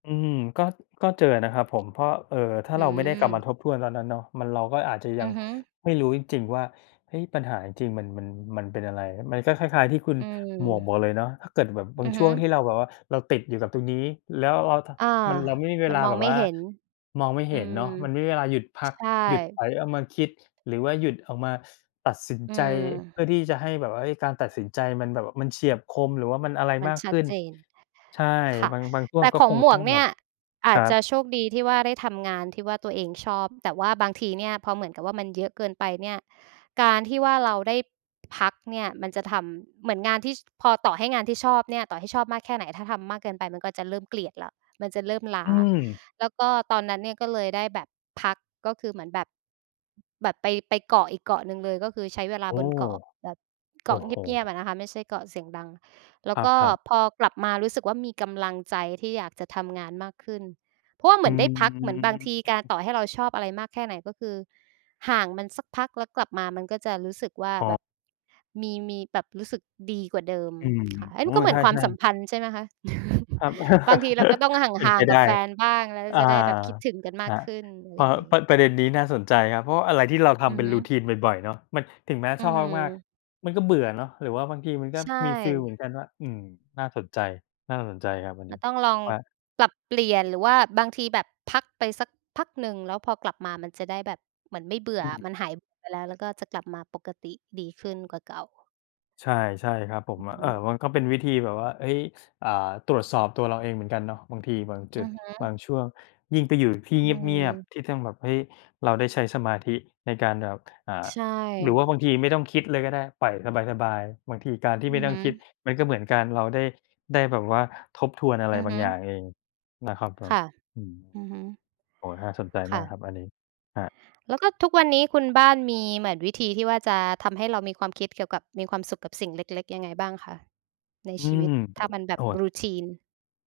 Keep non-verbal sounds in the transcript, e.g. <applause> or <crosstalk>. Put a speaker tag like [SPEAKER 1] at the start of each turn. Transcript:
[SPEAKER 1] อืม ก็ ก็เจอนะครับผม เพราะ เอ่อ ถ้า
[SPEAKER 2] อื
[SPEAKER 1] เราไม่ได้กลับ
[SPEAKER 2] ม
[SPEAKER 1] มาทบทวนตอนนั้นเนาะ มัน เราก็อาจจะย
[SPEAKER 2] อ
[SPEAKER 1] ั
[SPEAKER 2] ื
[SPEAKER 1] ง
[SPEAKER 2] อฮึ
[SPEAKER 1] ไม่รู้จริง ๆ ว่า เฮ้ย ปัญหาจริง ๆ มัน มัน มันเป็นอะไร มันก็คล้าย ๆ ที่คุณ
[SPEAKER 2] อืม
[SPEAKER 1] หมวกบอกเลยเนาะ ถ้าเกิดแบบบ
[SPEAKER 2] อ
[SPEAKER 1] า
[SPEAKER 2] ื
[SPEAKER 1] ง
[SPEAKER 2] อ
[SPEAKER 1] ช
[SPEAKER 2] ฮ
[SPEAKER 1] ่
[SPEAKER 2] ึ
[SPEAKER 1] วงที่เราแบบว่าเราติดอยู่กับตรงนี้ แล้วเรา ท
[SPEAKER 2] อา
[SPEAKER 1] มันเราไม่มีเว
[SPEAKER 2] มั
[SPEAKER 1] ล
[SPEAKER 2] น
[SPEAKER 1] า
[SPEAKER 2] ม
[SPEAKER 1] แ
[SPEAKER 2] อ
[SPEAKER 1] บ
[SPEAKER 2] ง
[SPEAKER 1] บ
[SPEAKER 2] ไม่
[SPEAKER 1] ว่า
[SPEAKER 2] เห็น
[SPEAKER 1] มองไม่
[SPEAKER 2] อ
[SPEAKER 1] เ
[SPEAKER 2] ื
[SPEAKER 1] ห็น
[SPEAKER 2] ม
[SPEAKER 1] เนาะ มันไม่มีเวลาหยุดพั
[SPEAKER 2] ใช
[SPEAKER 1] ก
[SPEAKER 2] ่
[SPEAKER 1] หยุดไปเอามาคิด หรือว่าหยุดออกมาตัดสิน
[SPEAKER 2] อื
[SPEAKER 1] ใจเพื่
[SPEAKER 2] ม
[SPEAKER 1] อที่จะให้แบบว่า เอ๊ย การตัดสินใจมันแบบมันเฉียบคม หรือว่ามันอะไร
[SPEAKER 2] มัน
[SPEAKER 1] มาก
[SPEAKER 2] ช
[SPEAKER 1] ข
[SPEAKER 2] ัด
[SPEAKER 1] ึ้น
[SPEAKER 2] เจน
[SPEAKER 1] ใช่
[SPEAKER 2] ค่ะ
[SPEAKER 1] บาง บางช่
[SPEAKER 2] แ
[SPEAKER 1] ว
[SPEAKER 2] ต
[SPEAKER 1] ง
[SPEAKER 2] ่
[SPEAKER 1] ก็
[SPEAKER 2] ของ
[SPEAKER 1] คง
[SPEAKER 2] หม
[SPEAKER 1] ต
[SPEAKER 2] ว
[SPEAKER 1] ้อ
[SPEAKER 2] ก
[SPEAKER 1] ง
[SPEAKER 2] เน
[SPEAKER 1] แบ
[SPEAKER 2] ี่
[SPEAKER 1] บ
[SPEAKER 2] ยอ
[SPEAKER 1] ค
[SPEAKER 2] า
[SPEAKER 1] ร
[SPEAKER 2] จ
[SPEAKER 1] ั
[SPEAKER 2] จะ
[SPEAKER 1] บ
[SPEAKER 2] โชคดีที่ว่าได้ทำงานที่ว่าตัวเองชอบ แต่ว่าบางทีเนี่ยพอเหมือนกับว่ามันเยอะเกินไปเนี่ย การที่ว่าเราได้ พักเนี่ยมันจะทำ เหมือนงานที่ พอต่อให้งานที่ชอบเนี่ย ต่อให้ชอบมากแค่ไหน ถ้าทำมากเกินไปมันก็จะเริ่มเกลียดแล้ว มันจะเริ่มล้า
[SPEAKER 1] อืม
[SPEAKER 2] แล้วก็ตอนนั้นเนี่ยก็เลยได้แบบพัก ก็คือเหมือนแบบ แบบไป ไปเกาะอีกเกาะหนึ่งเลย ก็คือใช้เวลา
[SPEAKER 1] โอ้
[SPEAKER 2] บนเกาะแบบ เ
[SPEAKER 1] โ
[SPEAKER 2] ก
[SPEAKER 1] อ
[SPEAKER 2] าะ
[SPEAKER 1] ้
[SPEAKER 2] เ
[SPEAKER 1] โฮ
[SPEAKER 2] งียบ ๆ อะนะคะ ไม่ใช่เกาะเสียงดัง แล้
[SPEAKER 1] ค
[SPEAKER 2] ว
[SPEAKER 1] รั
[SPEAKER 2] ก
[SPEAKER 1] บ
[SPEAKER 2] ็
[SPEAKER 1] ครับ
[SPEAKER 2] พอกลับมารู้สึกว่ามีกำลังใจที่อยากจะทำงานมากขึ้น เพราะว่าเห
[SPEAKER 1] อ
[SPEAKER 2] ม
[SPEAKER 1] ื
[SPEAKER 2] ือนได้พัก เหมือนบางทีการ
[SPEAKER 1] ม
[SPEAKER 2] ต่อให้เราชอบอะไรมากแค่ไหน ก็คือห่างมันสักพักแล้วกลับมามันก็จะรู้สึกว่า
[SPEAKER 1] อ๋
[SPEAKER 2] แ
[SPEAKER 1] อ
[SPEAKER 2] บบ มี มีแบบรู้สึกดีกว่าเดิม
[SPEAKER 1] อืม
[SPEAKER 2] ค่ะ เอ้
[SPEAKER 1] โ
[SPEAKER 2] ย
[SPEAKER 1] อ
[SPEAKER 2] ม
[SPEAKER 1] ้
[SPEAKER 2] ันก็เหม
[SPEAKER 1] ใ
[SPEAKER 2] ื
[SPEAKER 1] ช
[SPEAKER 2] อนความ
[SPEAKER 1] ่
[SPEAKER 2] สัม
[SPEAKER 1] ๆ
[SPEAKER 2] พันธ์ใช่ไหมคะ?
[SPEAKER 1] ครับ
[SPEAKER 2] <chuckles> บางทีเราก็ต
[SPEAKER 1] <chuckles>
[SPEAKER 2] ้องห
[SPEAKER 1] เป็น
[SPEAKER 2] ่า
[SPEAKER 1] ไป
[SPEAKER 2] ง ๆ ก
[SPEAKER 1] ได
[SPEAKER 2] ับ
[SPEAKER 1] ้
[SPEAKER 2] แฟนบ้าง แล้ว
[SPEAKER 1] อา
[SPEAKER 2] จะได้แบบคิดถึงกันม
[SPEAKER 1] ค
[SPEAKER 2] าก
[SPEAKER 1] รับ
[SPEAKER 2] ขึ้น อะไ
[SPEAKER 1] พ
[SPEAKER 2] ร
[SPEAKER 1] อ
[SPEAKER 2] อย่างงี
[SPEAKER 1] ป
[SPEAKER 2] ้
[SPEAKER 1] ระ ประเด็นนี้น่าสนใจครับ เพราะอะไรที่เราท
[SPEAKER 2] อื
[SPEAKER 1] ำเ
[SPEAKER 2] อ
[SPEAKER 1] ป็น
[SPEAKER 2] ฮึ
[SPEAKER 1] Routine บ่อย ๆ เนาะ มัน ถึงแม้
[SPEAKER 2] อื
[SPEAKER 1] ชอบมาก
[SPEAKER 2] ม
[SPEAKER 1] ๆ มันก็เบื่อเนาะ หรือว่าบางทีมันก็
[SPEAKER 2] ใช่
[SPEAKER 1] มีฟีลเหมือนกันว่า อืม น่าสนใจ น่าสนใจครับอัน
[SPEAKER 2] ม
[SPEAKER 1] น
[SPEAKER 2] ั
[SPEAKER 1] ี้
[SPEAKER 2] นต้องลอง
[SPEAKER 1] ครับ
[SPEAKER 2] ปรับเปลี่ยน หรือว่าบางทีแบบพักไปสักพักหนึ่ง แล้วพอกลับมามันจะได้แบบ เหมือนไม่เบื่
[SPEAKER 1] อื
[SPEAKER 2] อ
[SPEAKER 1] ม
[SPEAKER 2] มันหายไปแล้ว แล้วก็จะกลับมาปกติดีขึ้นกว่าเก่า
[SPEAKER 1] ใช่ ใช่ครับผม
[SPEAKER 2] อือ
[SPEAKER 1] อ
[SPEAKER 2] ฮ
[SPEAKER 1] ะ เอ่อ
[SPEAKER 2] ึ
[SPEAKER 1] มันก็เป็นวิธีแบบว่า เฮ้ย อ่า ตรวจสอบตัวเราเองเหมือนกันเนอะ บางทีบางจุ
[SPEAKER 2] อื
[SPEAKER 1] ด
[SPEAKER 2] อฮึ
[SPEAKER 1] บางช่วง ยิ่งไปอยู่ที่
[SPEAKER 2] อ
[SPEAKER 1] เ
[SPEAKER 2] ื
[SPEAKER 1] งียบ
[SPEAKER 2] ม
[SPEAKER 1] ๆ ที่ต้องแบบ เฮ้ย เราได้ใช้สมาธิในการแบบ อ่า
[SPEAKER 2] ใช
[SPEAKER 1] หรือว่
[SPEAKER 2] ่
[SPEAKER 1] าบางทีไม่ต้องคิดเลยก็ได้ ปล่อยสบาย ๆ บางทีการที่
[SPEAKER 2] อื
[SPEAKER 1] ไม่
[SPEAKER 2] อ
[SPEAKER 1] ต้
[SPEAKER 2] ฮ
[SPEAKER 1] อง
[SPEAKER 2] ึ
[SPEAKER 1] คิดมันก็เหมือนการเราได้ ได้แบบว่าทบทวนอะไร
[SPEAKER 2] อือ
[SPEAKER 1] บา
[SPEAKER 2] ฮ
[SPEAKER 1] ง
[SPEAKER 2] ึ
[SPEAKER 1] อย่างเองนะครับผ
[SPEAKER 2] ค
[SPEAKER 1] ม
[SPEAKER 2] ่ะ
[SPEAKER 1] อืม
[SPEAKER 2] อือฮึ
[SPEAKER 1] โอ้โฮ น่าสนใจ
[SPEAKER 2] ค
[SPEAKER 1] มา
[SPEAKER 2] ่
[SPEAKER 1] ก
[SPEAKER 2] ะ
[SPEAKER 1] ครับอันนี้ ครับ
[SPEAKER 2] แล้วก็ทุกวันนี้คุณบ้านมีเหมือนวิธีที่ว่าจะทำให้เรามีความคิดเกี่ยวกับมีความสุขกับสิ่งเล็ก ๆ ยังไงบ้างคะใน
[SPEAKER 1] อื
[SPEAKER 2] ชีว
[SPEAKER 1] ม
[SPEAKER 2] ิต? ถ้ามันแบ
[SPEAKER 1] โอ้
[SPEAKER 2] บ
[SPEAKER 1] โฮ
[SPEAKER 2] Routine